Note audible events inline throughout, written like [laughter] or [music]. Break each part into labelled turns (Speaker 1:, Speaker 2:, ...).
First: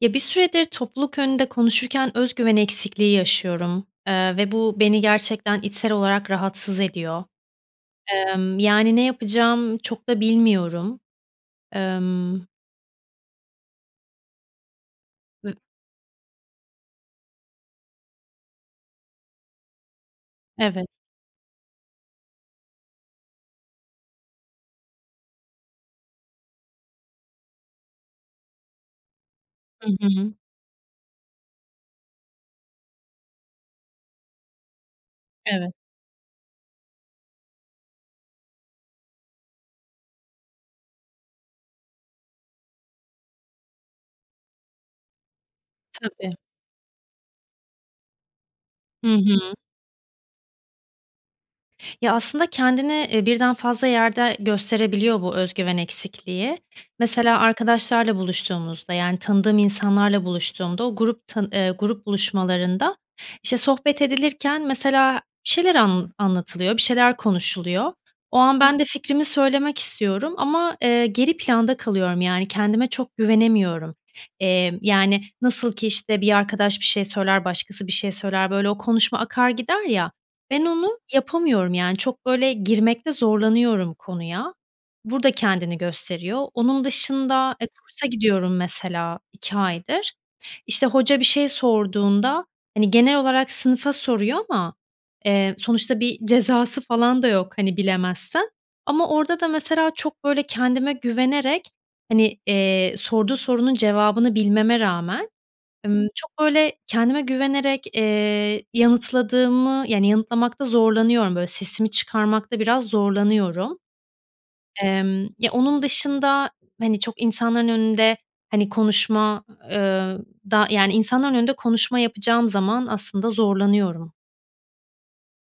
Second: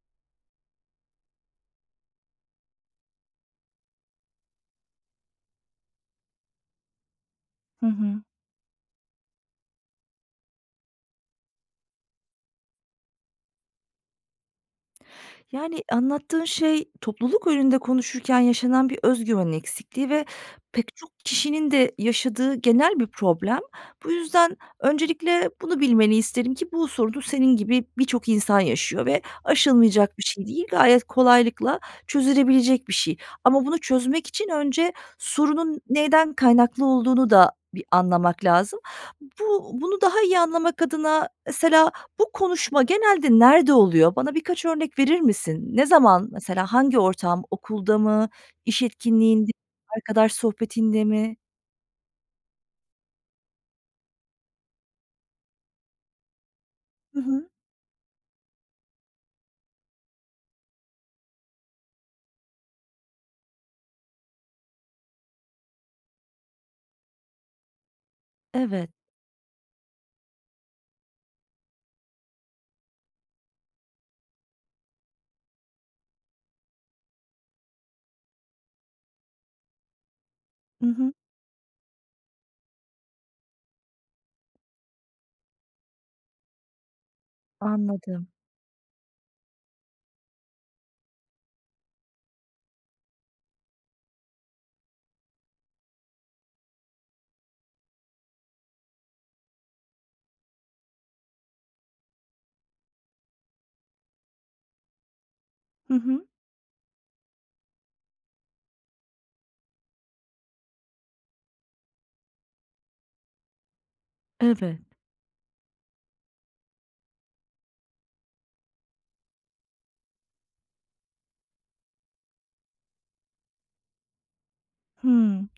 Speaker 1: Ya, bir süredir topluluk önünde konuşurken öz güven eksikliği yaşıyorum, ııı, ve bu beni gerçekten içsel olarak rahatsız ediyor.
Speaker 2: Hı hı.
Speaker 1: Imm, yani, ne yapacağımı çok da bilmiyorum. Imm V
Speaker 2: Yani, anlattığın şey topluluk önünde konuşurken yaşanan bir özgüven eksikliği ve
Speaker 1: Evet.
Speaker 2: pek çok kişinin de yaşadığı genel bir problem. Bu yüzden öncelikle bunu bilmeni isterim ki, bu sorunu senin gibi birçok insan yaşıyor ve
Speaker 1: Hı
Speaker 2: aşılmayacak bir
Speaker 1: hı.
Speaker 2: şey değil, gayet kolaylıkla çözülebilecek bir şey ama bunu çözmek için önce
Speaker 1: Evet.
Speaker 2: sorunun neyden kaynaklı olduğunu da bir anlamak lazım. B bunu daha iyi anlamak adına mesela bu konuşma genelde nerede oluyor? Bana birkaç örnek verir misin? Ne zaman,
Speaker 1: Tabii.
Speaker 2: mesela hangi ortam? Okulda mı, iş
Speaker 1: Hı
Speaker 2: etkinliğinde,
Speaker 1: hı.
Speaker 2: arkadaş sohbetinde mi?
Speaker 1: Ya, aslında kendini, eee, birden fazla yerde gösterebiliyor bu öz güven eksikliği.
Speaker 2: Hı
Speaker 1: Mesela
Speaker 2: hı.
Speaker 1: arkadaşlarla buluştuğumuzda, yani tanıdığım insanlarla buluştuğumda o grup ta ııı, grup buluşmalarında, işte, sohbet edilirken mesela bir şeyler anlatı anlatılıyor, bir şeyler konuşuluyor. O an ben de
Speaker 2: Evet.
Speaker 1: fikrimi söylemek istiyorum ama, ııı, geri planda kalıyorum. Yani kendime çok güvenemiyorum. Emm, yani, nasıl ki işte bir arkadaş bir şey, söyler başkası bir şey söyler, böyle, o konuşma akar gider ya. Ben
Speaker 2: I
Speaker 1: onu
Speaker 2: hı.
Speaker 1: yapamıyorum, yani, çok, böyle, girmekte zorlanıyorum konuya. Burada kendini gösteriyor. Onun dışında, e, kursa
Speaker 2: Anladım.
Speaker 1: gidiyorum mesela 2 aydır. İşte, hoca bir şey sorduğunda hani, genel olarak sınıfa soruyor ama, eee, sonuçta bir cezası falan da yok, hani, bilemezsen. Ama orada da mesela çok, böyle, kendime güvenerek hani, eee, sorduğu sorunun cevabını bilmeme rağmen,
Speaker 2: Hı
Speaker 1: ımm,
Speaker 2: hı.
Speaker 1: çok, böyle, kendime güvenerek, ııı, yanıtladığımı Yani yanıtlamakta zorlanıyorum, böyle, sesimi çıkarmakta biraz zorlanıyorum.
Speaker 2: Evet.
Speaker 1: Emm, ya, onun dışında hani çok insanların önünde, hani, konuşma, ııı, da Yani insanların önünde konuşma yapacağım zaman aslında zorlanıyorum.
Speaker 2: Hımm.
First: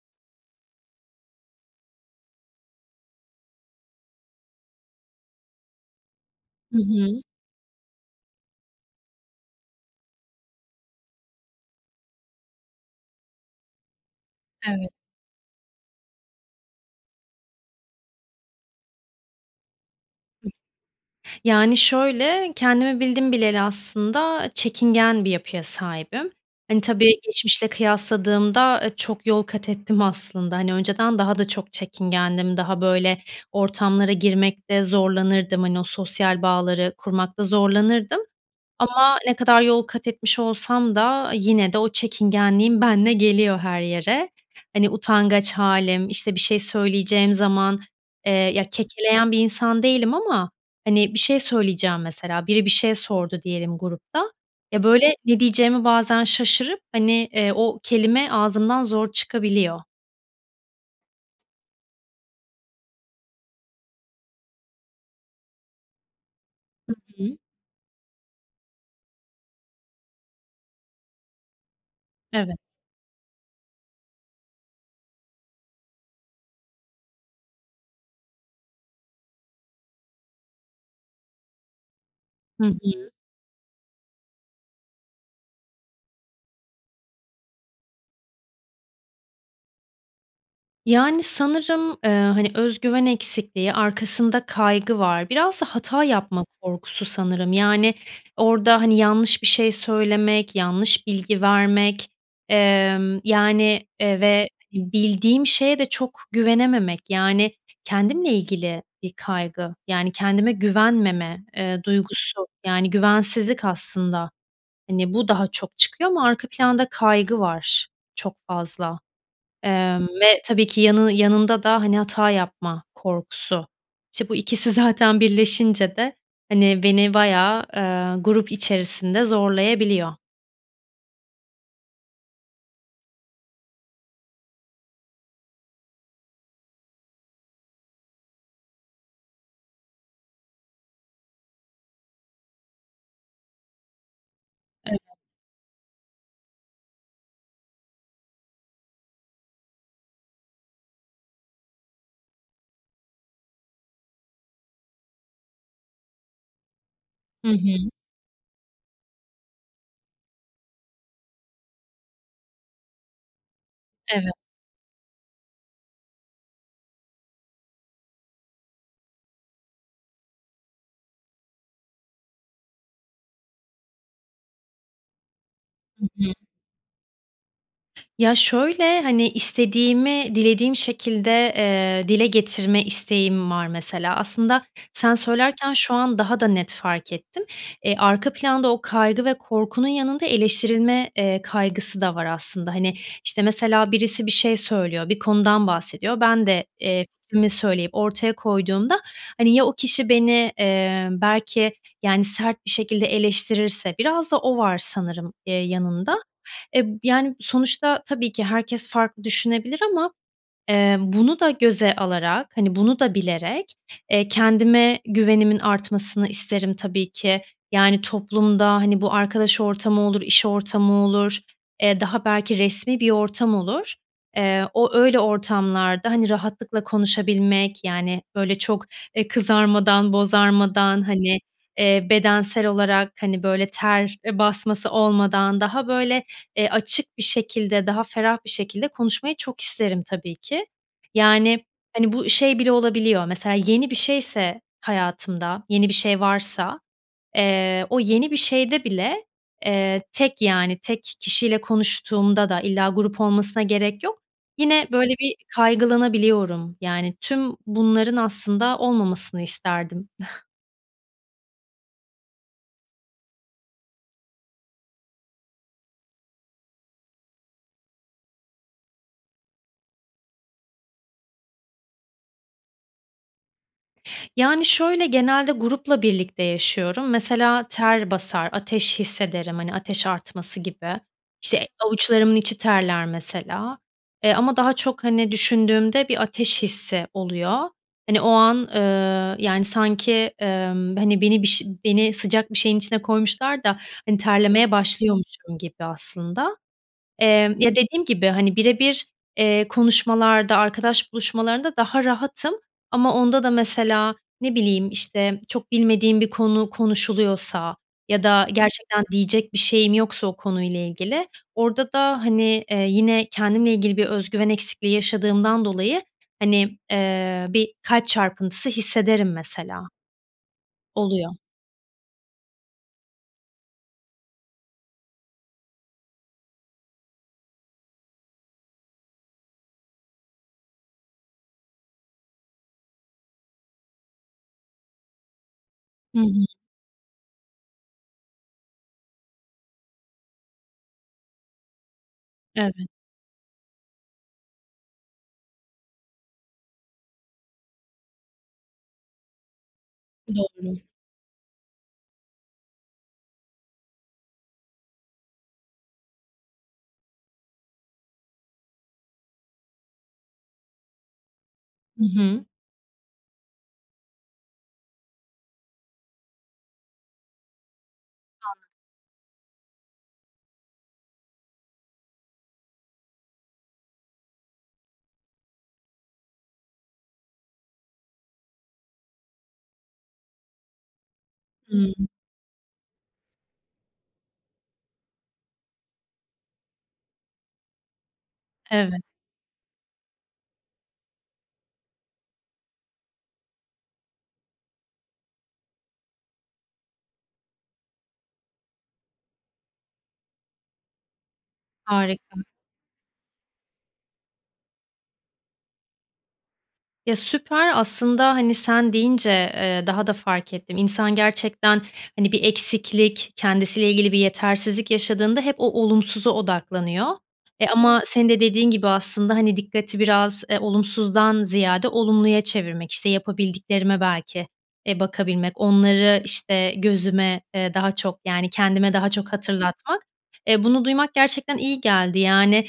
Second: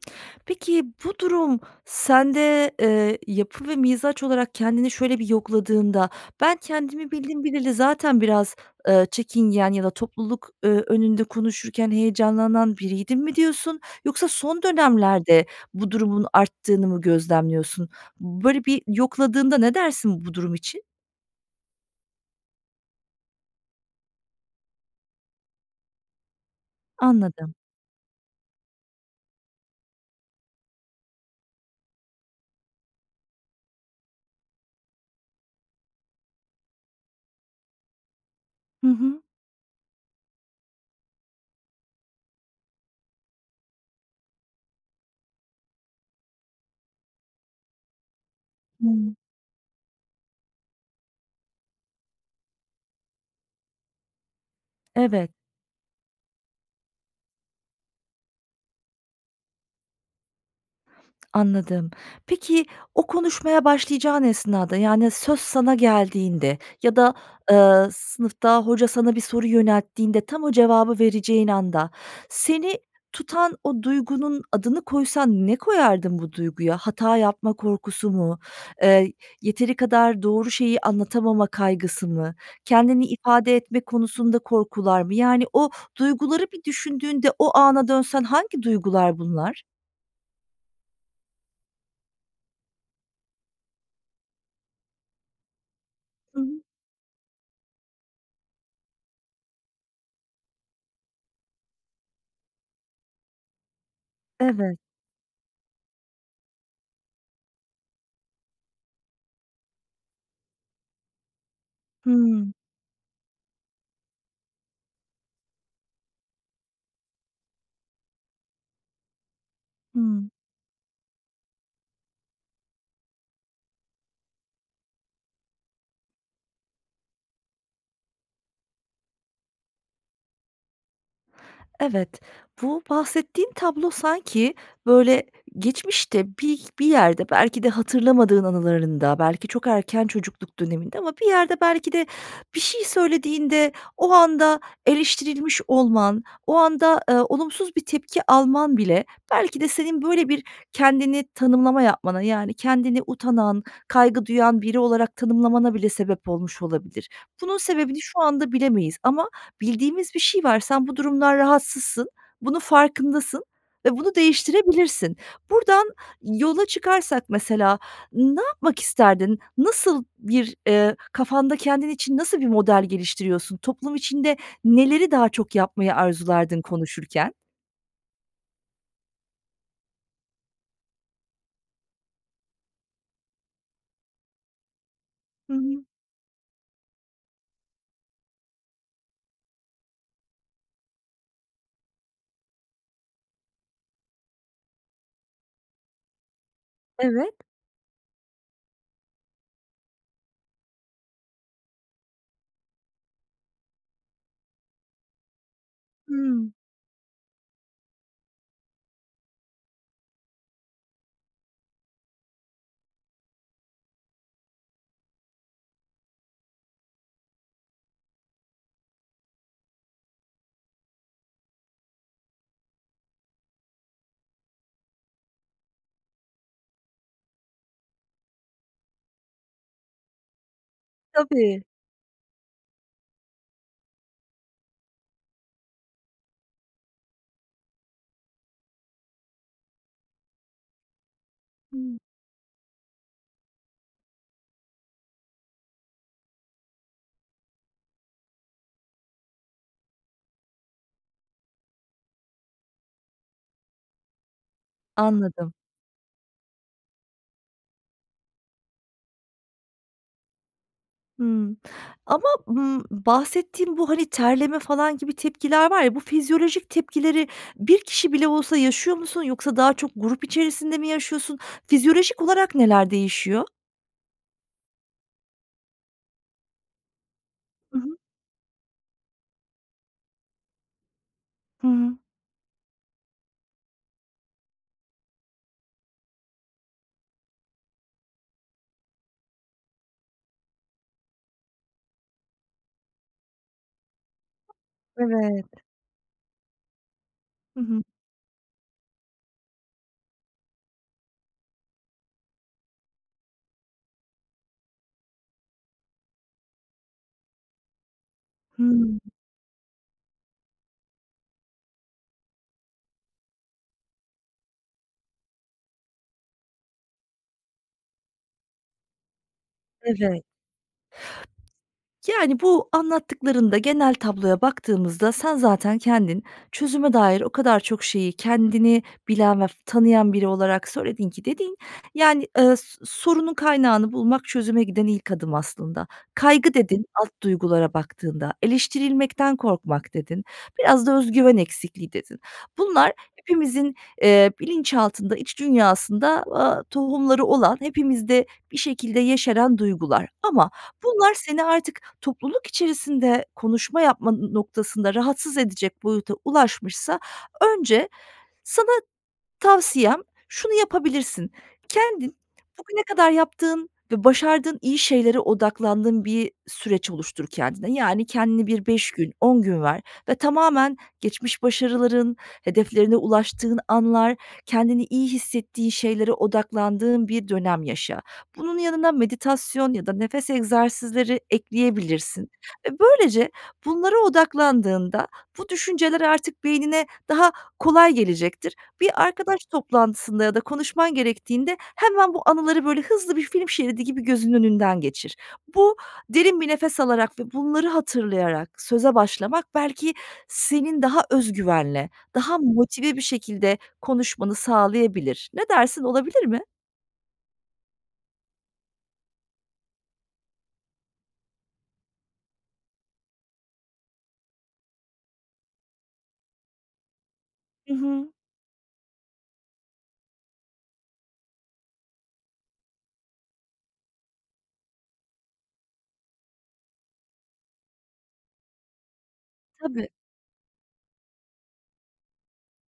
Speaker 2: Peki, bu durum sende, eee, yapı ve mizaç olarak kendini şöyle bir yokladığında, "Ben
Speaker 1: Hı
Speaker 2: kendimi
Speaker 1: hı.
Speaker 2: bildim bileli zaten biraz, ııı, çekingen ya da topluluk, ööö, önünde konuşurken heyecanlanan biriydim." mi diyorsun yoksa son
Speaker 1: Evet.
Speaker 2: dönemlerde bu durumun arttığını mı gözlemliyorsun? Böyle bir yokladığında ne dersin bu durum için?
Speaker 1: Yani, şöyle, kendimi bildim bileli aslında çekingen bir yapıya sahibim. Hani, tabii,
Speaker 2: Anladım.
Speaker 1: geçmişle kıyasladığımda, eee, çok yol kat ettim aslında. Hani, önceden daha da çok çekingendim, daha, böyle, ortamlara girmekte zorlanırdım, hani, o sosyal bağları kurmakta zorlanırdım.
Speaker 2: Hı
Speaker 1: Ama
Speaker 2: hı.
Speaker 1: ne kadar yol kat etmiş olsam da yine de o çekingenliğim benimle geliyor her yere. Hani, utangaç hâlim, işte, bir şey söyleyeceğim zaman, eee, ya,
Speaker 2: Hımm.
Speaker 1: kekeleyen bir insan değilim ama, hani, bir şey söyleyeceğim mesela, biri bir şey sordu diyelim grupta. Ya, böyle,
Speaker 2: Evet.
Speaker 1: ne diyeceğimi bazen şaşırıp, hani, eee, o kelime ağzımdan zor çıkabiliyor.
Speaker 2: Anladım. Peki o konuşmaya başlayacağın esnada, yani söz sana geldiğinde
Speaker 1: Hı
Speaker 2: ya da,
Speaker 1: hı.
Speaker 2: ııı, sınıfta hoca sana bir soru yönelttiğinde tam o cevabı vereceğin anda
Speaker 1: Evet.
Speaker 2: seni tutan o duygunun adını koysan ne koyardın bu duyguya? Hata yapma korkusu mu? Iıı, yeteri kadar doğru şeyi anlatamama kaygısı mı?
Speaker 1: Hı
Speaker 2: Kendini
Speaker 1: hı.
Speaker 2: ifade etme konusunda korkular mı? Yani, o duyguları bir düşündüğünde o ana dönsen hangi duygular bunlar?
Speaker 1: Yani, sanırım, eee, hani, öz güven eksikliği, arkasında kaygı var. Biraz da hata
Speaker 2: Hı
Speaker 1: yapma
Speaker 2: hı.
Speaker 1: korkusu sanırım. Yani orada, hani, yanlış bir şey söylemek, yanlış bilgi vermek, ımm, yani, eee, ve
Speaker 2: Evet.
Speaker 1: bildiğim şeye de çok güvenememek. Yani, kendimle ilgili bir kaygı, yani, kendime güvenmeme, eee, duygusu.
Speaker 2: Hımm.
Speaker 1: Yani güvensizlik aslında. Hani, bu daha çok çıkıyor ama arka planda kaygı var çok fazla. Emm,
Speaker 2: Hımm.
Speaker 1: ve tabii ki yanını yanında da, hani, hata yapma korkusu. İşte, bu ikisi zaten birleşince de, hani, beni baya, ııı, grup içerisinde zorlayabiliyor.
Speaker 2: Evet, bu bahsettiğin tablo sanki, böyle, geçmişte bir bir yerde belki de hatırlamadığın anılarında, belki çok erken çocukluk döneminde ama bir yerde belki de bir şey söylediğinde o anda
Speaker 1: Evet.
Speaker 2: eleştirilmiş olman, o anda, ııı, olumsuz bir tepki alman bile belki de senin böyle bir kendini tanımlama yapmana yani kendini utanan, kaygı duyan biri olarak tanımlamana bile sebep olmuş olabilir.
Speaker 1: Hı
Speaker 2: Bunun
Speaker 1: hı.
Speaker 2: sebebini şu anda bilemeyiz ama bildiğimiz bir şey var. Sen bu durumdan rahatsızsın, bunun farkındasın ve bunu
Speaker 1: Evet.
Speaker 2: değiştirebilirsin. Buradan yola çıkarsak mesela ne yapmak isterdin? Nasıl bir, ııı, kafanda kendin için nasıl bir model geliştiriyorsun? Toplum içinde neleri daha çok yapmayı
Speaker 1: Hı hı.
Speaker 2: arzulardın konuşurken?
Speaker 1: Ya, şöyle: Hani, istediğimi dilediğim şekilde, eee, dile getirme isteğim var mesela. Aslında sen
Speaker 2: Hı
Speaker 1: söylerken
Speaker 2: hı.
Speaker 1: şu an daha da net fark ettim. Eee, arka planda o kaygı ve korkunun yanında eleştirilme, eee, kaygısı da var aslında. Hani, işte, mesela birisi bir şey söylüyor, bir konudan bahsediyor. Ben de, eee,
Speaker 2: Evet.
Speaker 1: fikrimi söyleyip ortaya koyduğumda, hani, ya o kişi beni, ımm, belki yani sert bir şekilde eleştirirse. Biraz da o var sanırım, eee, yanında.
Speaker 2: Hımm.
Speaker 1: E, b yani, sonuçta tabii ki herkes farklı düşünebilir ama, eee, bunu da göze alarak, hani, bunu da bilerek, eee, kendime güvenimin artmasını isterim tabii ki. Yani, toplumda, hani, bu arkadaş ortamı olur, iş ortamı olur, eee, daha belki resmi bir ortam olur. Eee, o, öyle, ortamlarda, hani, rahatlıkla konuşabilmek, yani, böyle çok, eee, kızarmadan bozarmadan, hani,
Speaker 2: Tabii.
Speaker 1: eee, bedensel olarak hani böyle ter, eee, basması olmadan daha, böyle, eee, açık bir şekilde, daha ferah bir şekilde konuşmayı çok isterim tabii ki. Yani,
Speaker 2: Hımm.
Speaker 1: hani, bu şey bile olabiliyor mesela; yeni bir şeyse, hayatımda, yeni bir şey varsa, eee, o yeni bir şeyde bile, eee, tek yani, tek kişiyle konuştuğumda da illa grup olmasına gerek yok, yine böyle bir
Speaker 2: Anladım.
Speaker 1: kaygılanabiliyorum. Yani, tüm bunların aslında olmamasını isterdim. [chuckles]
Speaker 2: Hımm. Ama, ımm, bahsettiğin bu, hani, terleme falan gibi tepkiler var ya, bu fizyolojik tepkileri bir kişi bile olsa yaşıyor musun yoksa daha çok grup içerisinde mi yaşıyorsun? Fizyolojik olarak neler değişiyor?
Speaker 1: Yani, şöyle genelde grupla birlikte yaşıyorum. Mesela
Speaker 2: Hı hı.
Speaker 1: ter basar, ateş hissederim. Hani, ateş artması gibi. İşte,
Speaker 2: Hıı.
Speaker 1: avuçlarımın içi terler mesela. E, ama daha çok, hani, düşündüğümde bir ateş hissi oluyor. Hani, o an, ııı, yani, sanki, ımm, hani, beni bir şey beni sıcak bir şeyin içine koymuşlar da, hani, terlemeye
Speaker 2: Evet.
Speaker 1: başlıyormuşum gibi aslında. Emm,
Speaker 2: Hı
Speaker 1: ya
Speaker 2: hı.
Speaker 1: dediğim gibi, hani, bire bir, eee, konuşmalarda arkadaş buluşmalarında daha rahatım. Ama onda da mesela, ne bileyim, işte, çok bilmediğim bir konu konuşuluyorsa ya da
Speaker 2: Hımm.
Speaker 1: gerçekten diyecek bir şeyim yoksa o konuyla ilgili orada da, hani, eee, yine kendimle ilgili bir özgüven eksikliği yaşadığımdan dolayı, hani, eee, bir kalp çarpıntısı hissederim mesela.
Speaker 2: Evet.
Speaker 1: Oluyor.
Speaker 2: Yani, bu anlattıklarında genel tabloya baktığımızda sen zaten kendin, çözüme dair o kadar çok şeyi, kendini bilen ve f tanıyan biri olarak söyledin ki... Dediğin, yani, ıııı, s sorunun kaynağını bulmak, çözüme giden ilk adım aslında.
Speaker 1: Hı hı.
Speaker 2: "Kaygı" dedin alt duygulara baktığında. "Eleştirilmekten korkmak" dedin. Biraz da "öz güven eksikliği" dedin.
Speaker 1: Evet.
Speaker 2: Bunlar hepimizin, eee, bilinçaltında, iç dünyasında, aaa, tohumları olan, hepimizde bir şekilde yeşeren duygular ama
Speaker 1: Doğru.
Speaker 2: bunlar seni artık topluluk içerisinde konuşma yapma n noktasında rahatsız edecek boyuta ulaşmışsa önce sana tavsiyem şunu yapabilirsin:
Speaker 1: Hı
Speaker 2: Kendin
Speaker 1: hı.
Speaker 2: bugüne kadar yaptığın ve başardığın iyi şeylere odaklandığın bir süreç oluştur kendine. Yani, kendini bir
Speaker 1: Anladım.
Speaker 2: 5 gün, 10 gün ver ve tamamen geçmiş başarıların, hedeflerine ulaştığın anlar, kendini iyi hissettiğin şeylere odaklandığın bir dönem yaşa. Bunun yanına meditasyon ya da nefes egzersizleri
Speaker 1: Hımm.
Speaker 2: ekleyebilirsin ve böylece bunlara odaklandığında bu düşünceler artık beynine daha kolay gelecektir. Bir
Speaker 1: Evet.
Speaker 2: arkadaş toplantısında ya da konuşman gerektiğinde hemen bu anıları, böyle, hızlı bir film şeridi gibi gözünün önünden geçir. Bu derin bir nefes alarak ve bunları hatırlayarak söze başlamak belki senin daha özgüvenle, daha
Speaker 1: Harika.
Speaker 2: motive bir şekilde konuşmanı sağlayabilir. Ne dersin? Olabilir mi?
Speaker 1: Ya, süper. Aslında, hani, sen deyince, eee, daha da fark ettim. İnsan gerçekten, hani, bir eksiklik kendisiyle ilgili bir yetersizlik yaşadığında hep o olumsuza odaklanıyor. E,
Speaker 2: Hı
Speaker 1: ama
Speaker 2: hı.
Speaker 1: senin de dediğin gibi aslında, hani, dikkati biraz, e, olumsuzdan ziyade olumluya çevirmek, işte, yapabildiklerime belki, e, bakabilmek, onları, işte, gözüme, eee, daha çok, yani, kendime daha çok
Speaker 2: Tabii.
Speaker 1: hatırlatmak. E, bunu duymak gerçekten iyi geldi, yani,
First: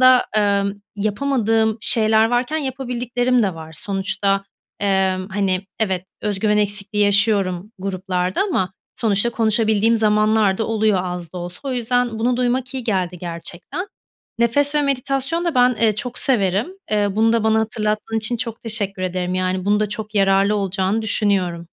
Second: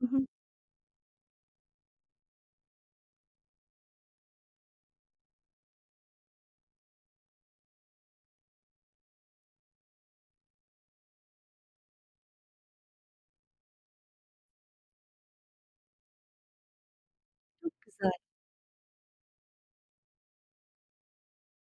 Speaker 2: Hı hı.
Speaker 1: ımm, yapamadığım şeyler varken yapabildiklerim de var. Sonuçta, emm, hani, evet öz güven eksikliği yaşıyorum gruplarda ama sonuçta konuşabildiğim zamanlarda oluyor az da olsa. O yüzden bunu duymak iyi geldi gerçekten. Nefes ve meditasyonu da ben, eee, çok severim. Eee, bunu da bana
Speaker 2: Çok güzel.
Speaker 1: hatırlattığın için çok teşekkür ederim. Yani bunun da çok yararlı olacağını düşünüyorum.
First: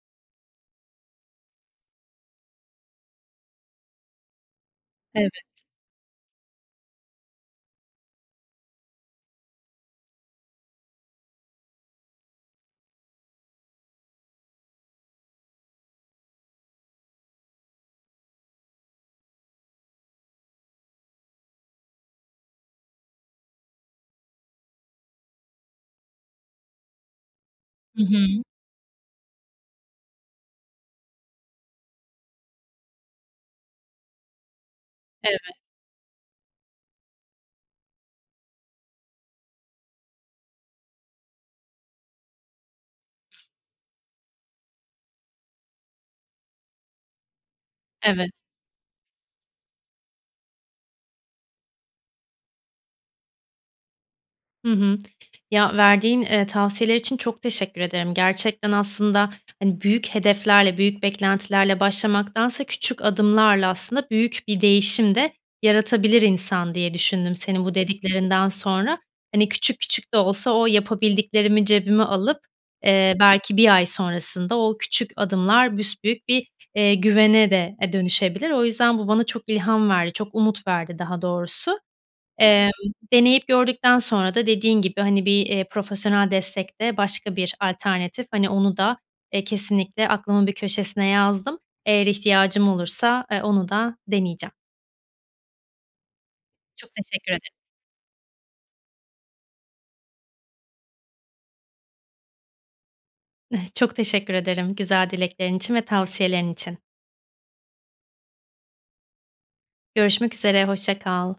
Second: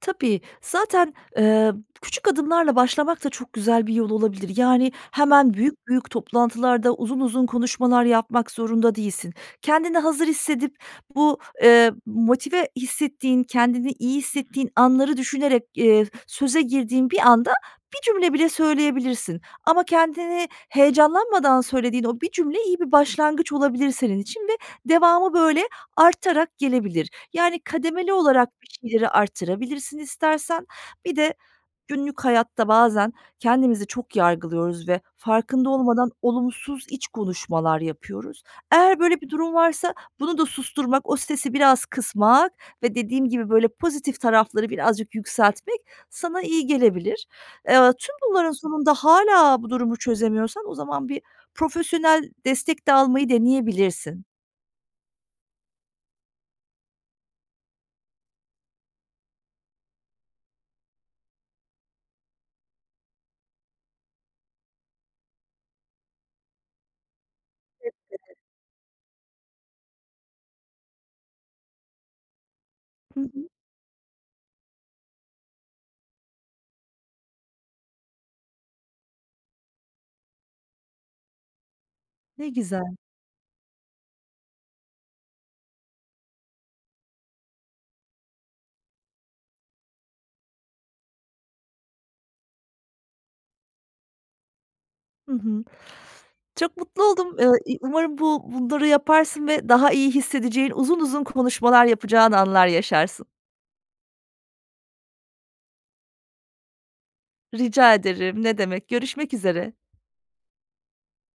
Speaker 2: Tabii, zaten, ııı, küçük adımlarla başlamak da çok güzel bir yol olabilir. Yani
Speaker 1: Evet.
Speaker 2: hemen büyük büyük toplantılarda uzun uzun konuşmalar yapmak zorunda değilsin. Kendini hazır hissedip bu, ııı, motive hissettiğin, kendini iyi hissettiğin anları düşünerek, eee, söze girdiğin bir anda 1 cümle bile söyleyebilirsin ama kendini heyecanlanmadan söylediğin o 1 cümle iyi bir başlangıç olabilir senin için ve devamı böyle artarak gelebilir. Yani
Speaker 1: Hı
Speaker 2: kademeli
Speaker 1: hı.
Speaker 2: olarak bir şeyleri arttırabilirsin istersen. Bir de günlük hayatta bazen kendimizi çok yargılıyoruz ve
Speaker 1: Eve
Speaker 2: farkında olmadan olumsuz iç konuşmalar yapıyoruz. Eğer böyle bir durum varsa bunu da susturmak, o stresi biraz kısmak ve dediğim gibi böyle pozitif tarafları birazcık yükseltmek sana iyi gelebilir. Eee, tüm
Speaker 1: Evet.
Speaker 2: bunların sonunda hâlâ bu durumu çözemiyorsan o zaman bir profesyonel destek de almayı deneyebilirsin.
Speaker 1: Hı hı. Ya, verdiğin, ııı, tavsiyeler için çok teşekkür ederim. Gerçekten aslında, hani, büyük hedeflerle, büyük beklentilerle başlamaktansa küçük adımlarla aslında büyük bir değişim de yaratabilir insan diye düşündüm senin bu
Speaker 2: [unintelligible]
Speaker 1: dediklerinden sonra. Hani, küçük küçük de olsa o yapabildiklerimi cebime alıp, eee,
Speaker 2: Hı hı.
Speaker 1: belki 1 ay sonrasında o küçük adımlar büsbüyük bir, eee, güvene de, eee, dönüşebilir. O yüzden bu bana çok ilham verdi çok umut verdi daha doğrusu.
Speaker 2: Ne
Speaker 1: Emm,
Speaker 2: güzel.
Speaker 1: deneyip gördükten sonra da dediğin gibi hani bir, eee, profesyonel destek de başka bir alternatif, hani, onu da, eee, kesinlikle aklımın bir köşesine yazdım. Eğer ihtiyacım olursa, ııı, onu da deneyeceğim.
Speaker 2: Hı hı. Çok
Speaker 1: Çok
Speaker 2: mutlu
Speaker 1: teşekkür
Speaker 2: oldum. Eee,
Speaker 1: ederim.
Speaker 2: iii, umarım bu bunları yaparsın ve daha iyi hissedeceğin, uzun uzun konuşmalar yapacağın anlar yaşarsın.
Speaker 1: [chuckles] Çok teşekkür ederim güzel dileklerin için ve tavsiyelerin için.
Speaker 2: Rica ederim. Ne demek? Görüşmek üzere.
Speaker 1: Görüşmek üzere, hoşça kal.